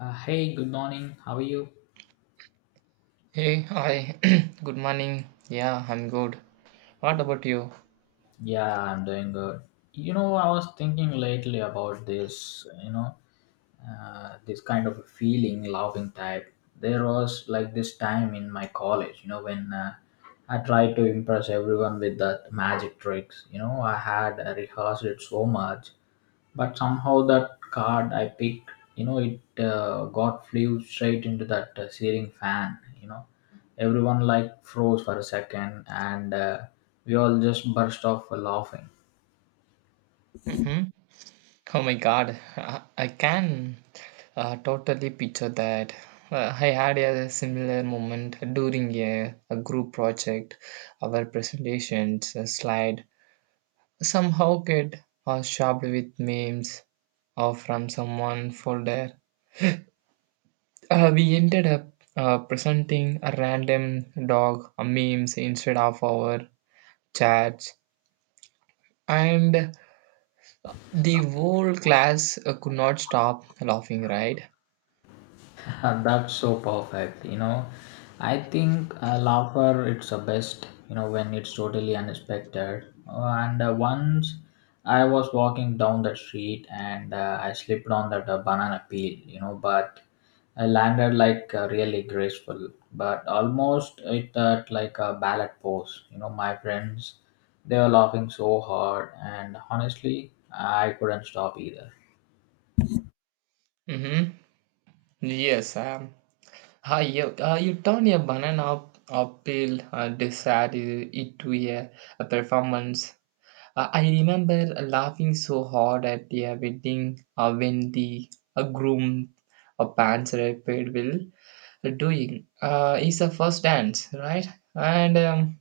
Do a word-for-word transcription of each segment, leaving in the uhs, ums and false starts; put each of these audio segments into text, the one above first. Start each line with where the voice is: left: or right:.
left: Uh, hey, good morning. How are you?
right: Hey, hi. Good morning. Yeah, I'm good. What about you?
left: Yeah, I'm doing good. You know, I was thinking lately about this, you know, uh, this kind of feeling, loving type. There was like this time in my college, you know, when uh, I tried to impress everyone with that magic tricks. You know, I had uh, rehearsed it so much but somehow that card I picked, you know, it uh, got flew straight into that uh, ceiling fan. You know, everyone like froze for a second, and uh, we all just burst off laughing.
right: hmm Oh my God, I, I can uh, totally picture that. Uh, I had a similar moment during a, a group project. Our presentations uh, slide somehow get uh, shoved with memes or from someone folder. Uh, we ended up uh, presenting a random dog uh, memes instead of our chats and the whole class uh, could not stop laughing, right?
left: Uh, that's so perfect. You know, I think uh, laughter it's the best. You know, when it's totally unexpected. Uh, and uh, once I was walking down the street and uh, I slipped on that uh, banana peel. You know, but I landed like uh, really graceful, but almost it uh, like a ballet pose. You know, my friends they were laughing so hard, and honestly, I couldn't stop either.
right: Mm-hmm. Yes, um, ah, you, uh, you turn a banana up, peel uh, dessert uh, into a, a performance. Uh, I remember laughing so hard at the uh, wedding uh, when the uh, groom uh, pants rapid will doing. Uh, it's a first dance, right? And um,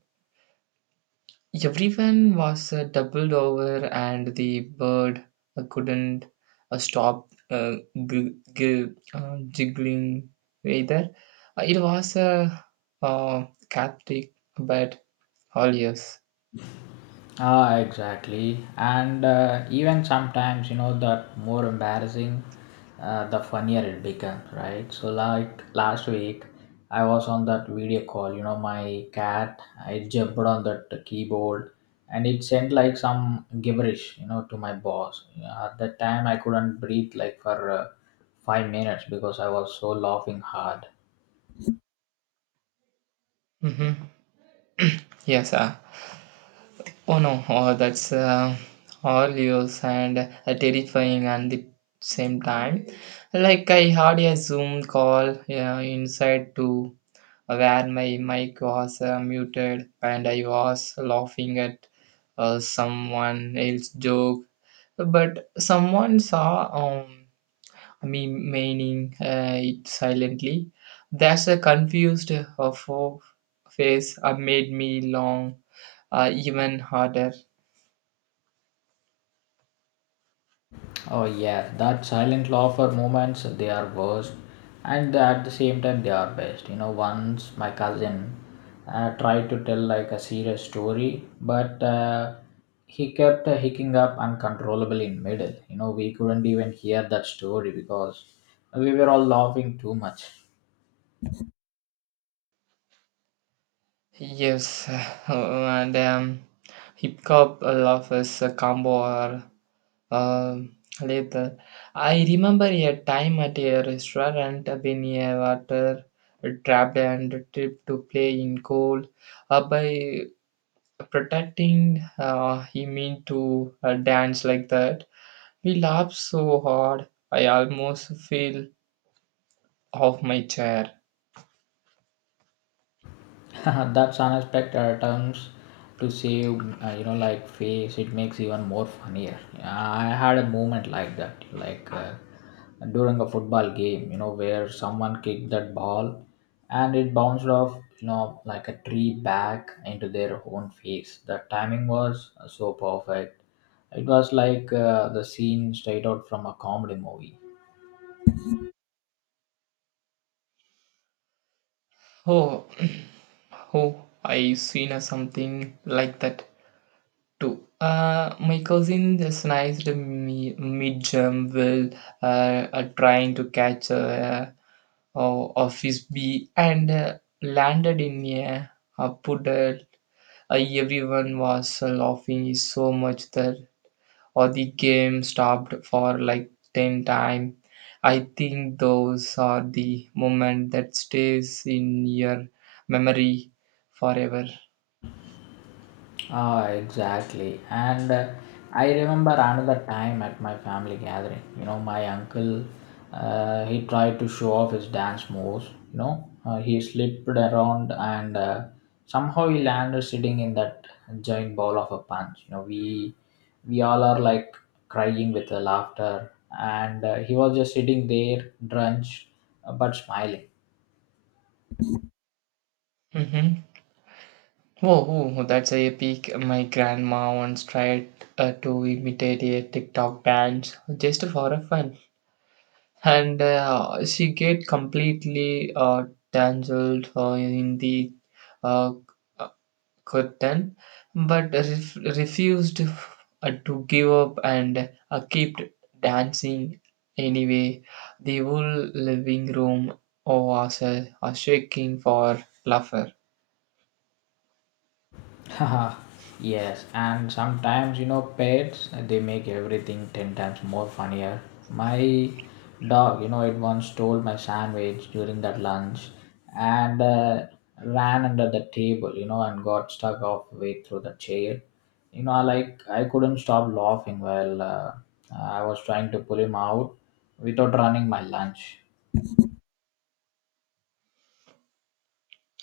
right: Everyone was uh, doubled over, and the bird uh, couldn't uh, stop uh, g- g- uh, jiggling either. Uh, it was a uh, Catholic, but all ears.
left: Ah, exactly. And uh, even sometimes, you know, the more embarrassing, uh, the funnier it becomes, right? So, like last week, I was on that video call, you know, my cat, I jumped on that keyboard and it sent like some gibberish, you know, to my boss. Yeah, at that time, I couldn't breathe like for uh, five minutes because I was so laughing hard.
right: hmm Yes, uh, oh no, oh, that's uh, all yours and uh, terrifying at the same time. Like I had a Zoom call, yeah, inside to where my mic was uh, muted and I was laughing at uh, someone else's joke. But someone saw um, me meaning uh, it silently. That's a confused uh, fo- face uh, made me long uh, even harder.
left: Oh yeah, that silent laughter moments they are worst, and at the same time they are best. You know, once my cousin uh, tried to tell like a serious story, but uh, he kept uh, hicking up uncontrollably in middle. You know, we couldn't even hear that story because we were all laughing too much.
right: Yes, and um, hip hop love is a combo or Um, later, I remember a time at a restaurant when a water trapped and tripped to play in cold. Uh, by protecting, uh, he meant to uh, dance like that. We laughed so hard, I almost fell off my chair.
left: That's unexpected terms to save, uh, you know, like face. It makes even more funnier. Yeah, I had a moment like that, like uh, during a football game, you know, where someone kicked that ball and it bounced off, you know, like a tree back into their own face. The timing was so perfect. It was like uh, the scene straight out from a comedy movie.
right: Oh, oh, I seen uh, something like that. Two. Uh, my cousin just sniped me mid jump while uh, uh, trying to catch a uh, o- office bee and uh, landed in a, a puddle. Uh, Everyone was uh, laughing so much that or the game stopped for like ten times. I think those are the moment that stays in your memory forever.
left: Ah, exactly. And uh, I remember another time at my family gathering. You know, my uncle, uh, he tried to show off his dance moves. You know, uh, he slipped around and uh, somehow he landed sitting in that giant ball of a punch. You know, we we all are like crying with the laughter, and uh, he was just sitting there, drenched uh, but smiling.
right: hmm Whoa, whoa, that's a epic. My grandma once tried uh, to imitate a TikTok dance just for a fun, and uh, she get completely uh, tangled uh, in the uh, uh, curtain, but ref- refused uh, to give up and uh, kept dancing anyway. The whole living room oh, was uh, shaking for laughter.
left: Haha, yes, and sometimes you know pets they make everything ten times more funnier. My dog, you know, it once stole my sandwich during that lunch and uh, ran under the table, you know, and got stuck halfway through the chair. You know, I like I couldn't stop laughing while uh, I was trying to pull him out without running my lunch.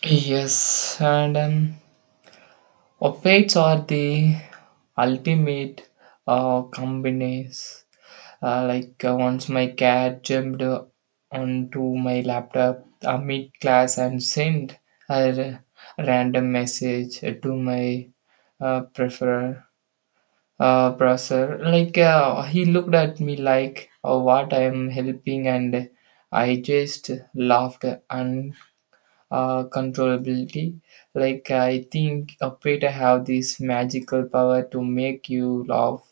right: Yes, and um, updates are the ultimate uh, combines. Uh, like uh, once my cat jumped uh, onto my laptop uh, mid class and sent a r- random message to my uh, prefer uh, browser. Like uh, he looked at me like, oh, what I am helping, and I just laughed uh, controllability. Like I think a Preta have this magical power to make you laugh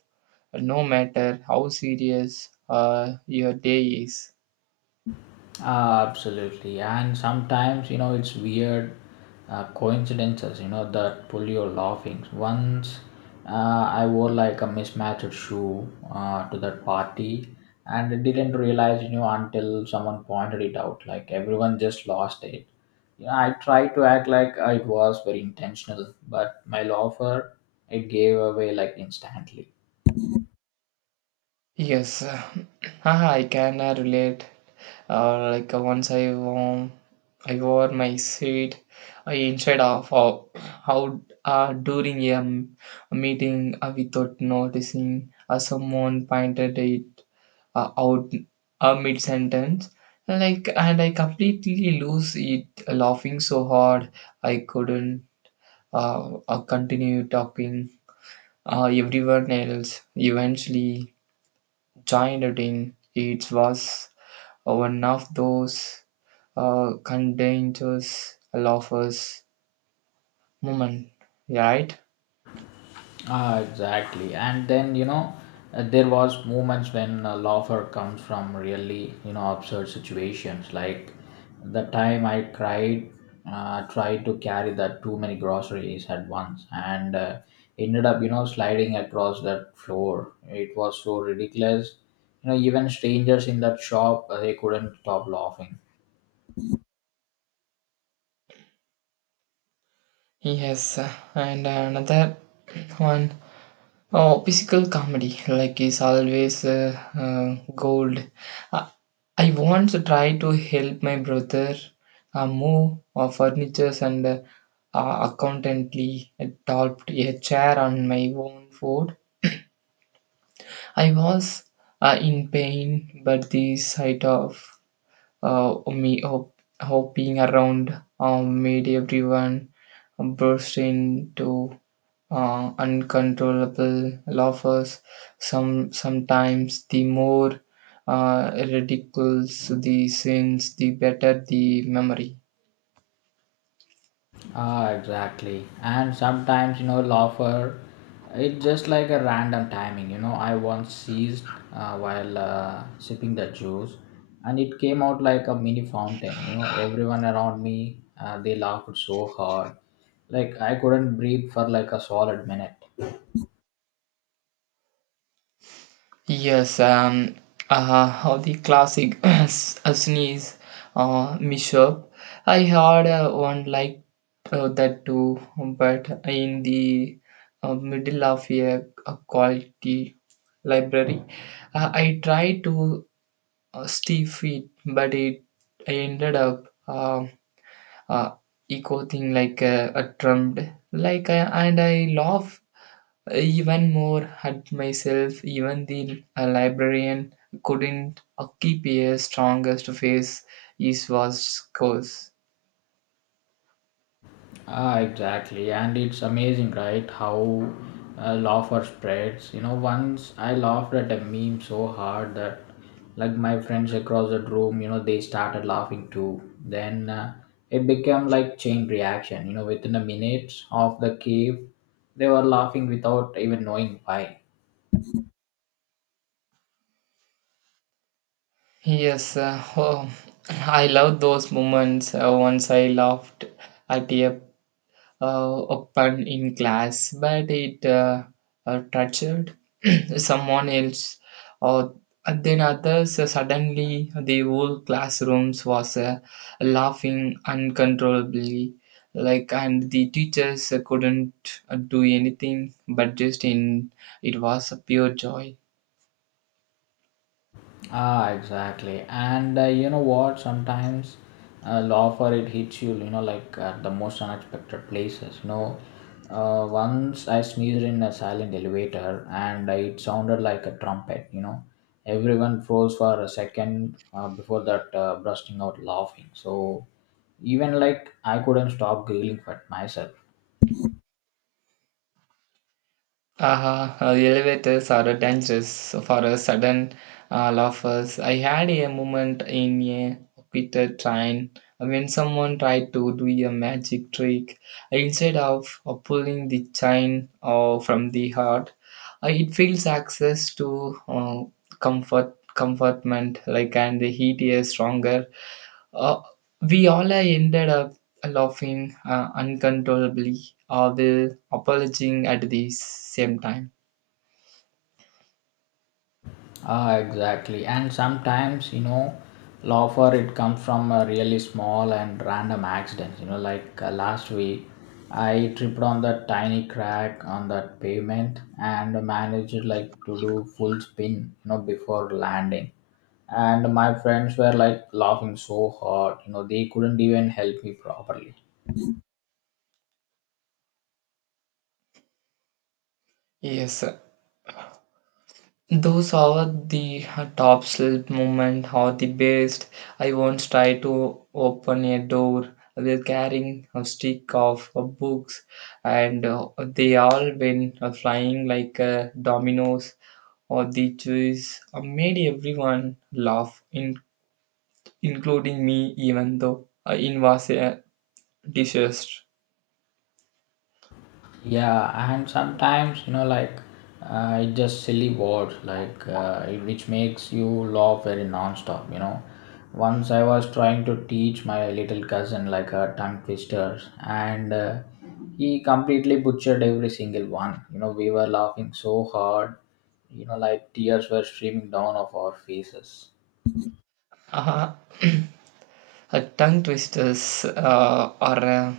right: no matter how serious uh, your day is.
left: Ah, absolutely, and sometimes you know it's weird uh, coincidences. You know that pull your laughing. Once uh, I wore like a mismatched shoe uh, to that party, and I didn't realize you know until someone pointed it out. Like everyone just lost it. You know, I tried to act like uh, it was very intentional, but my loafer it gave away like instantly.
right: Yes, I can uh, relate. Uh, like uh, once I wore, I wore my seat uh, instead of uh, how uh, during a, m- a meeting uh, without noticing uh, someone pointed it uh, out a mid sentence like, and I completely lose it laughing so hard I couldn't uh, uh, continue talking. Uh, everyone else eventually joined it in. It was one of those uh, contagious laughers moment, right?
left: Ah, exactly. And then, you know, uh, there was moments when uh, laughter comes from really, you know, absurd situations. Like the time I cried, uh, tried to carry that too many groceries at once and uh, ended up, you know, sliding across that floor. It was so ridiculous. You know, even strangers in that shop, uh, they couldn't stop laughing.
right: Yes, and another one. Oh, physical comedy like is always uh, uh, gold. Uh, I once tried to help my brother uh, move uh, furniture and uh, accountancy topped a chair on my own foot. I was uh, in pain, but the sight of uh, me hop- hopping around um, made everyone burst into uh, uncontrollable laughers. Some sometimes the more uh, ridiculous the sins, the better the memory.
left: Ah, exactly. And sometimes, you know, laughter, it's just like a random timing. You know, I once seized uh, while uh, sipping the juice, and it came out like a mini fountain. You know, everyone around me, uh, they laughed so hard, like I couldn't breathe for like a solid minute.
right: Yes, um, uh, all the classic s- uh, sneeze uh, mishap. I had uh, one like uh, that too, but in the uh, middle of a, a quality library. Uh, I tried to uh, stiff it, but it I ended up uh, uh, echo thing like uh, a trumped like I, and I laugh even more at myself. Even the uh, librarian couldn't uh, keep a strongest face. His was course.
left: Ah, exactly, and it's amazing, right? How uh, laughter spreads. You know, once I laughed at a meme so hard that, like, my friends across the room, you know, they started laughing too. Then uh, it became like chain reaction. You know, within a minute of the cave, they were laughing without even knowing why.
right: Yes, uh, oh, I love those moments. Uh, once I laughed at a uh, open in class, but it uh, uh, tortured someone else, or and then others. Uh, suddenly, the whole classrooms was uh, laughing uncontrollably, like, and the teachers uh, couldn't uh, do anything, but just in. It was a pure joy.
left: Ah, exactly. And uh, you know what? Sometimes uh, law for it hits you, you know, like at the most unexpected places. You know, uh, once I sneezed in a silent elevator and it sounded like a trumpet, you know. Everyone froze for a second uh, before that uh, bursting out laughing. So even like I couldn't stop giggling at myself.
right: Uh Uh, elevators are dangerous for a sudden uh, laughers. I had a moment in a Peter train when someone tried to do a magic trick instead of uh, pulling the chain uh, from the heart. Uh, it feels access to uh, comfort, comfortment, like, and the heat is stronger. Uh, we all ended up laughing uh, uncontrollably, or will apologizing at the same time.
left: Ah, exactly. And sometimes, you know, laughter it comes from a really small and random accidents. You know, like uh, last week, I tripped on that tiny crack on that pavement and managed like to do full spin, you know, before landing. And my friends were like laughing so hard, you know, they couldn't even help me properly.
right: Yes, those are the uh, top shelf movement or the best. I once tried to open a door while carrying a stick of uh, books, and uh, they all went uh, flying like uh, dominoes. Or the choice uh, made everyone laugh, in- including me, even though uh, it was a disaster.
left: Yeah, and sometimes you know, like uh, it's just silly words, like uh, it- which makes you laugh very non-stop. You know, once I was trying to teach my little cousin like a tongue twisters, and uh, he completely butchered every single one. You know, we were laughing so hard. You know, like tears were streaming down of our faces.
right: Uh, uh, Tongue twisters uh, are. Uh,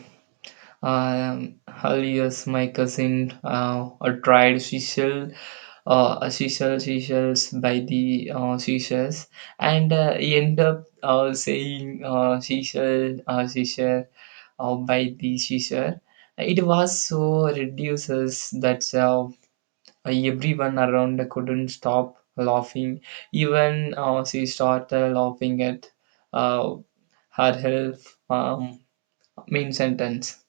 right: Um, Alias my cousin uh, uh, tried seashell, uh, a seashell seashells by the uh, seashells, and uh, he ended up uh, saying uh, seashell, uh, seashell uh, by the seashell. It was so ridiculous that uh, everyone around couldn't stop laughing. Even uh, she started laughing at uh, her health um, main sentence.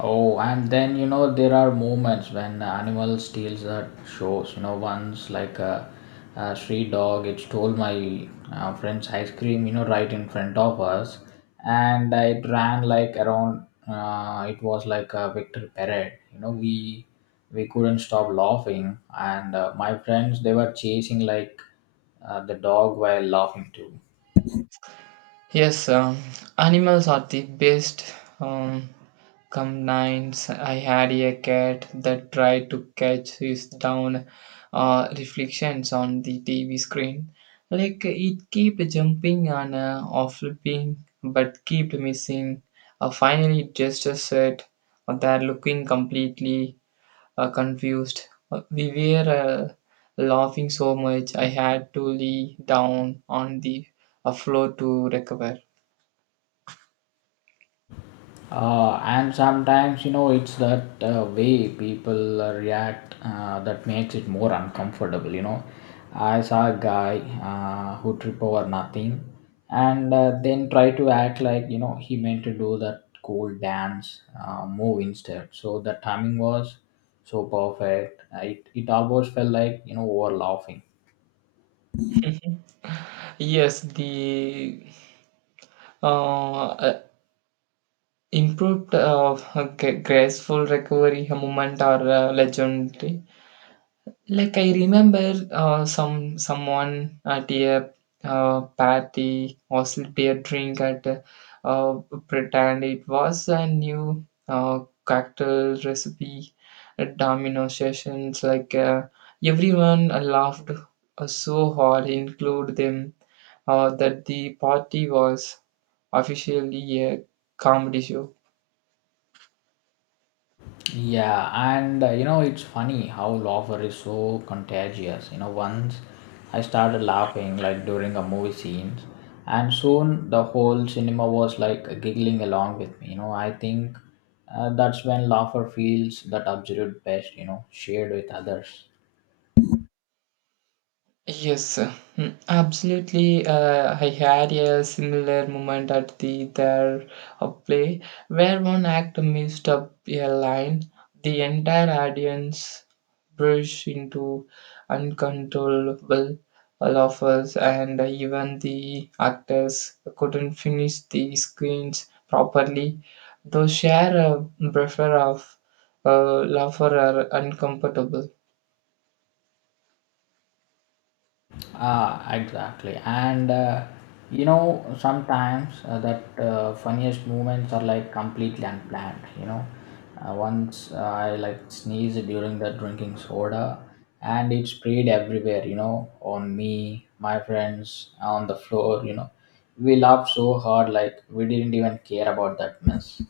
left: Oh, and then you know there are moments when animal steals that shows. You know, once like a, a street dog, it stole my uh, friend's ice cream. You know, right in front of us, and it ran like around. Uh, it was like a victory parade. You know, we we couldn't stop laughing, and uh, my friends they were chasing like uh, the dog while laughing too.
right: Yes, um, animals are the best um, companions. I had a cat that tried to catch his down uh, reflections on the T V screen. Like it kept jumping and uh, off flipping, but kept missing. Uh, finally, it just said that looking completely uh, confused. Uh, we were uh, laughing so much, I had to lay down on the uh, floor to recover.
left: Uh, and sometimes you know it's that uh, way people uh, react uh, that makes it more uncomfortable, you know, I saw a guy uh, who trip over nothing and uh, then try to act like you know he meant to do that cool dance uh, move instead. So the timing was so perfect. Uh, it, it almost felt like you know over laughing.
right: Yes, the uh, uh, improved uh, gra- graceful recovery moment are uh, legendary. Like I remember uh, some someone at a uh, party or a drink at uh, uh, pretend it was a new uh, cocktail recipe at domino sessions. Like uh, everyone laughed uh, so hard, include them, uh, that the party was officially a comedy show.
left: Yeah, and uh, you know, it's funny how laughter is so contagious. You know, once I started laughing like during a movie scenes, and soon the whole cinema was like giggling along with me. You know, I think uh, that's when laughter feels that absolute best, you know, shared with others.
right: Yes, mm, absolutely. Uh, I had a similar moment at the theater of play where one actor messed up a line. The entire audience burst into uncontrollable laughter, and even the actors couldn't finish the scenes properly. They share a buffer of uh, laughter are uncomfortable.
left: Ah, exactly. And uh, you know, sometimes uh, that uh, funniest moments are like completely unplanned. You know, uh, once uh, I like sneezed during the drinking soda, and it sprayed everywhere. You know, on me, my friends, on the floor. You know, we laughed so hard like we didn't even care about that mess.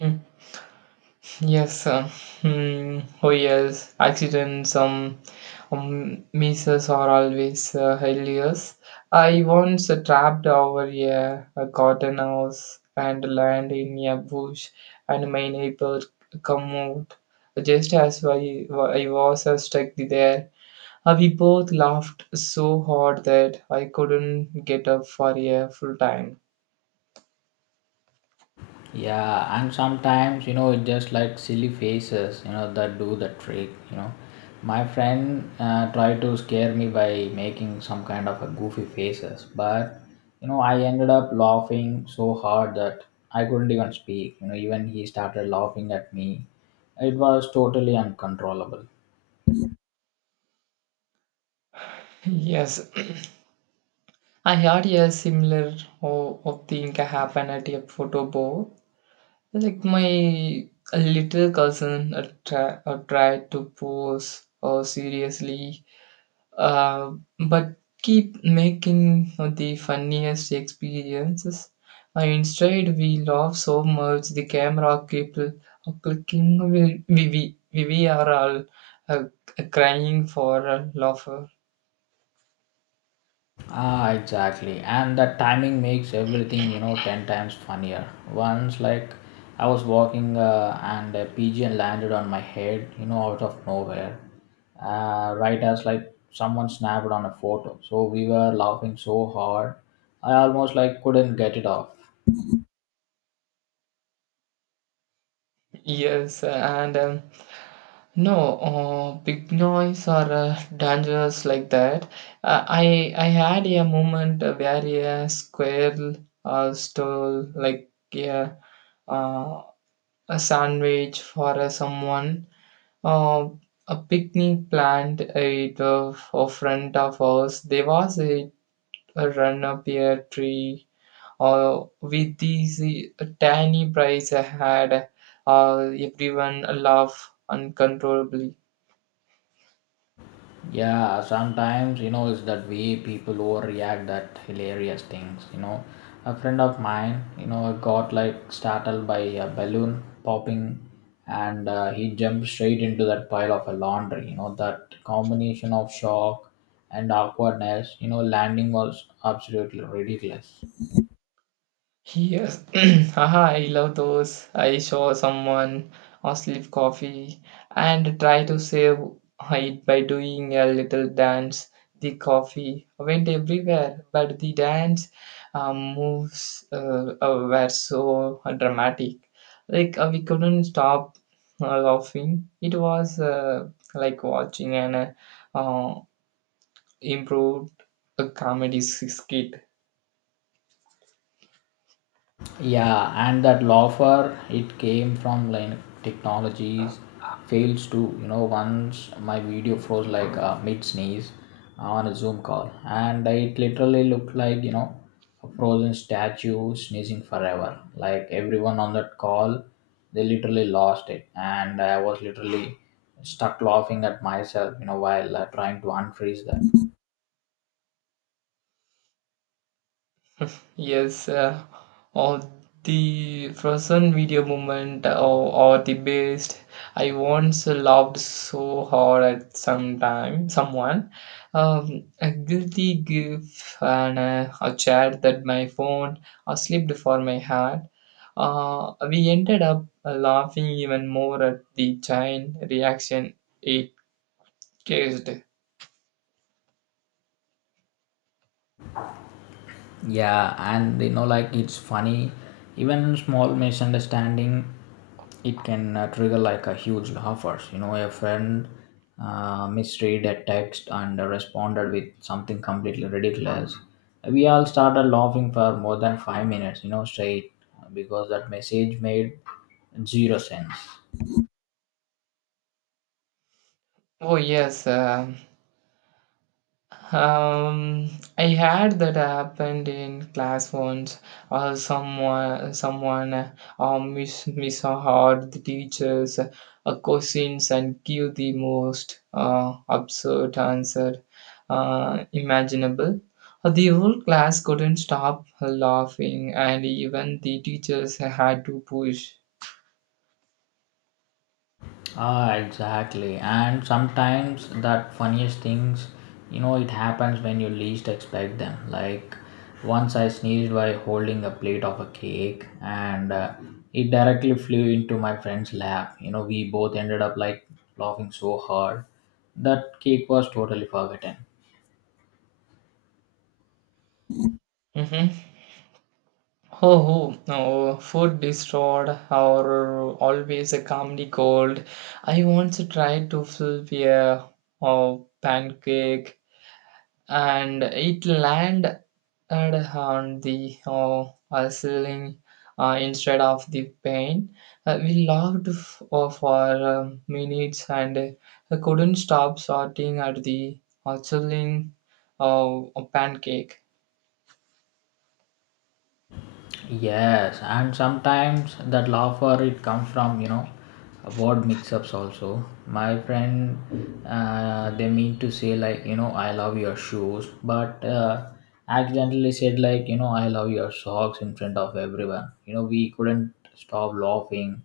right: Hmm. Yes, uh, hmm, oh yes, accidents, um, um, misses are always uh, hilarious. I once uh, trapped over a, a cotton house and landed in a bush, and my neighbor come out just as I, I was uh, stuck there. Uh, we both laughed so hard that I couldn't get up for a full time.
left: Yeah, and sometimes you know it's just like silly faces, you know, that do the trick. You know, my friend uh, tried to scare me by making some kind of a goofy faces, but you know I ended up laughing so hard that I couldn't even speak. You know, even he started laughing at me. It was totally uncontrollable.
right: Yes, I had a similar oh, oh, thing happen at a photo booth. Like my little cousin uh, try, uh, tried to pose uh, seriously, uh, but keep making uh, the funniest experiences. Uh, instead, we laugh so much the camera kept uh, clicking. We, we, we, we we are all uh, crying for uh, laughter.
left: Ah, exactly. And that timing makes everything, you know, ten times funnier. Once, like, I was walking uh, and a pigeon landed on my head, you know, out of nowhere. Uh, right as, like, someone snapped on a photo. So we were laughing so hard, I almost, like, couldn't get it off.
right: Yes, and. Um, No, uh, big noise are uh, dangerous like that. Uh, I I had a moment where a squirrel uh, stole like a uh, a sandwich for uh, someone. Uh, a picnic plant it of uh, front of us. There was a, a run up a tree. Uh, with these uh, tiny prize I had, uh, everyone laughed uncontrollably.
left: Yeah, sometimes you know it's that way people overreact that hilarious things, you know, a friend of mine, you know, got like startled by a balloon popping, and uh, he jumped straight into that pile of a laundry. You know that combination of shock and awkwardness, you know, landing was absolutely ridiculous.
right: Yes, haha, I love those. I saw someone or slip coffee and try to save it by doing a little dance. The coffee went everywhere, but the dance uh, moves uh, uh, were so dramatic. Like uh, we couldn't stop uh, laughing. It was uh, like watching an uh, uh, improved uh, comedy skit.
left: Yeah, and that loafer, it came from like technologies fails to, you know, once my video froze like uh, mid sneeze on a Zoom call, and it literally looked like, you know, a frozen statue sneezing forever. Like everyone on that call, they literally lost it, and I was literally stuck laughing at myself, you know, while uh, trying to unfreeze that.
right: Yes, uh, or the frozen video moment or, or the best. I once loved so hard at some time, someone. Um, a guilty gift and uh, a chat that my phone uh, slipped for my heart. Uh, we ended up laughing even more at the giant reaction it caused.
left: Yeah, and you know like it's funny even small misunderstanding, it can uh, trigger like a huge offers. You know a friend uh, misread a text and responded with something completely ridiculous. We all started laughing for more than five minutes, you know, straight, because that message made zero sense.
right: Oh yes, um Um, I had that happened in class once. Uh, someone, someone, uh, uh, mis misheard the teachers, uh, questions, and give the most uh, absurd answer uh, imaginable. Uh, The whole class couldn't stop laughing, and even the teachers had to push.
left: Ah, exactly. And sometimes that funniest things, you know, it happens when you least expect them. Like once I sneezed while holding a plate of a cake, and uh, it directly flew into my friend's lap. You know, we both ended up like laughing so hard that cake was totally forgotten.
right: Mhm. Oh, oh, no, food destroyed or always a calmly cold. I once tried to flip a oh, pancake and it landed on the oh, uh, ceiling uh, instead of the pan. Uh, we laughed f- uh, for um, minutes and uh, couldn't stop sorting at the uh, chilling uh, pancake.
left: Yes, and sometimes that laughter it comes from you know word mix-ups also. My friend, uh, they mean to say like you know I love your shoes, but uh, accidentally said like you know I love your socks in front of everyone. You know we couldn't stop laughing,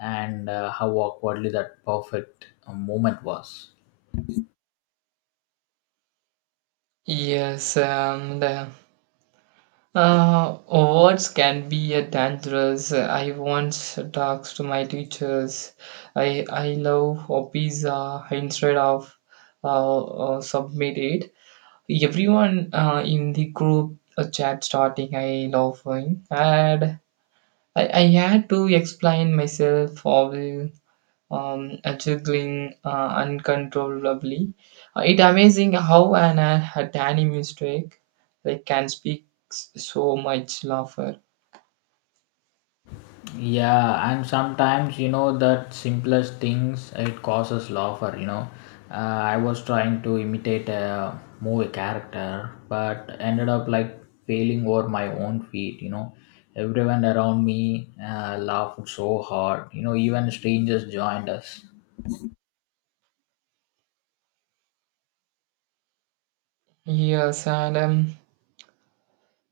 left: and uh, how awkwardly that perfect uh, moment was.
right: Yes, and uh, Uh, words can be a dangerous. uh, I once talked to my teachers. I I love a pizza instead of uh, uh, submit it. Everyone uh, in the group uh, chat starting I love him, and I, I had to explain myself all um, uh, juggling uh, uncontrollably. Uh, it amazing how an uh, a tiny mistake like can speak s- so much laughter.
left: Yeah, and sometimes you know that simplest things it causes laughter. You know, uh, I was trying to imitate a movie character, but ended up like failing over my own feet. You know, everyone around me uh, laughed so hard. You know, even strangers joined us.
right: Yes, and um,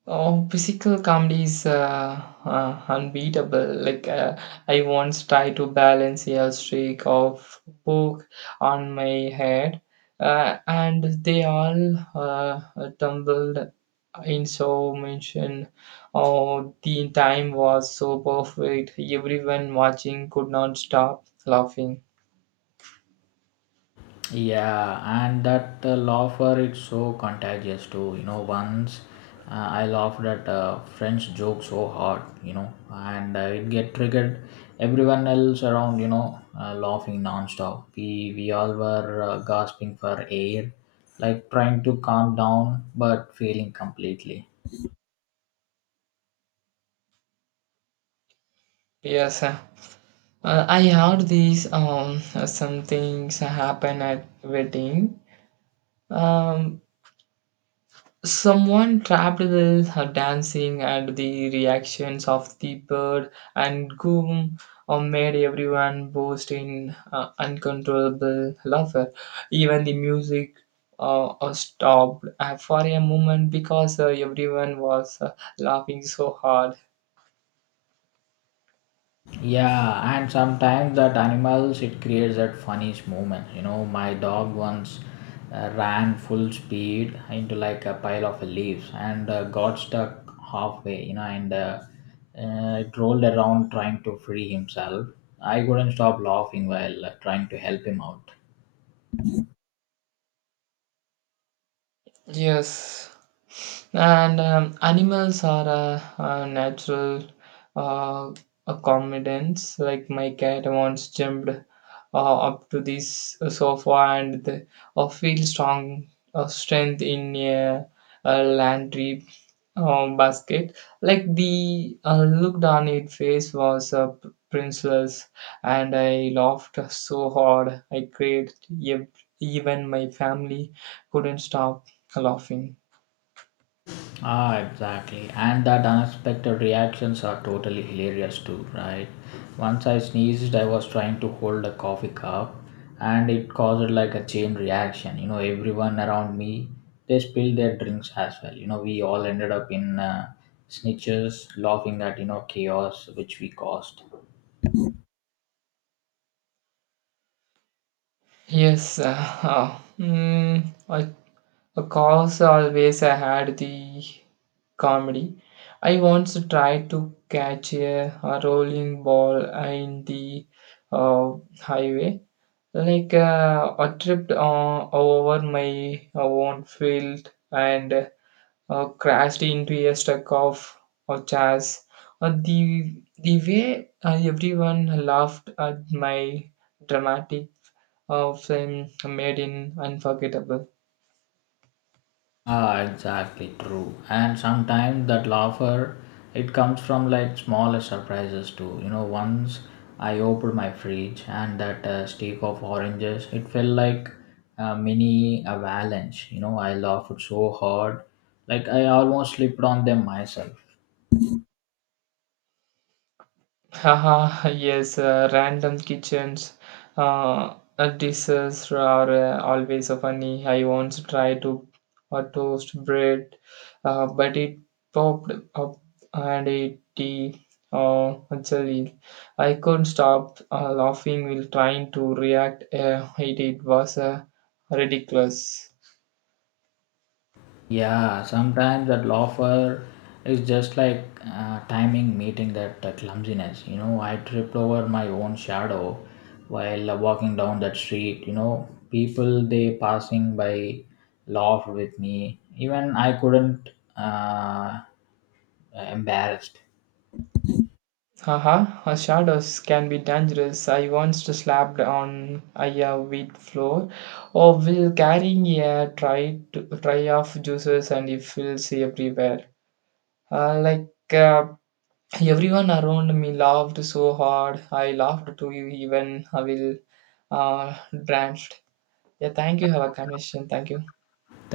right: oh, physical comedy is uh, uh, unbeatable. Like uh, I once tried to balance a streak of book on my head, uh, and they all uh, tumbled in so mention. Oh, the time was so perfect. Everyone watching could not stop laughing.
left: Yeah, and that uh, laughter it's so contagious too. You know, once uh, I laughed at a French joke so hard, you know, and uh, it get triggered everyone else around, you know, uh, laughing nonstop. We we all were uh, gasping for air, like trying to calm down but failing completely.
right: Yes. uh, uh, I heard these um some things happen at wedding. Um, Someone trapped in the uh, dancing and the reactions of the bird and goom uh, made everyone burst in uh, uncontrollable laughter. Even the music uh, uh, stopped uh, for a moment because uh, everyone was uh, laughing so hard.
left: Yeah, and sometimes that animals it creates that funniest moment. You know, my dog once uh, ran full speed into like a pile of leaves and uh, got stuck halfway. You know, and uh, uh, it rolled around trying to free himself. I couldn't stop laughing while uh, trying to help him out.
right: Yes, and um, animals are a, a natural uh, accomodants. Like my cat once jumped uh, up to this sofa, and the, uh, feel strong uh, strength in a, a laundry um, basket. Like the uh, looked on its face was a p- princess, and I laughed so hard I cried. Ev- Even my family couldn't stop laughing.
left: Ah, exactly. And that unexpected reactions are totally hilarious too, right? Once I sneezed, I was trying to hold a coffee cup and it caused like a chain reaction. You know, everyone around me, they spilled their drinks as well. You know, we all ended up in uh, snitches laughing at, you know, chaos which we caused.
right: Yes, uh, uh, mm, I, of always I had the comedy. I once tried to catch a, a rolling ball in the uh, highway. Like uh, I tripped on, over my own field, and uh, crashed into a stack of, of chairs. Uh, the the way uh, everyone laughed at my dramatic often made in unforgettable.
left: Ah, exactly true. And sometimes that laughter, it comes from like smaller surprises too. You know, once I opened my fridge and that uh, stick of oranges, it felt like a mini avalanche. You know, I laughed so hard, like I almost slipped on them myself.
right: Haha, yes, uh, random kitchens uh, uh, dishes are uh, always so funny. I once tried to uh, toast bread, uh, but it popped up and it tea uh, jelly. I couldn't stop uh, laughing while trying to react. Uh, it, it was uh, ridiculous.
left: Yeah, sometimes that offer is just like uh, timing meeting that uh, clumsiness. You know, I tripped over my own shadow while uh, walking down that street. You know, people they passing by laughed with me. Even I couldn't uh, embarrassed.
right: Haha, uh, shadows can be dangerous. I once slapped on a wheat floor or will carrying a tray, to, tray of juices and it fills everywhere. Uh, like uh, everyone around me laughed so hard. I laughed too, even I will uh, drenched. Yeah, thank you. Have a conversation. Thank you.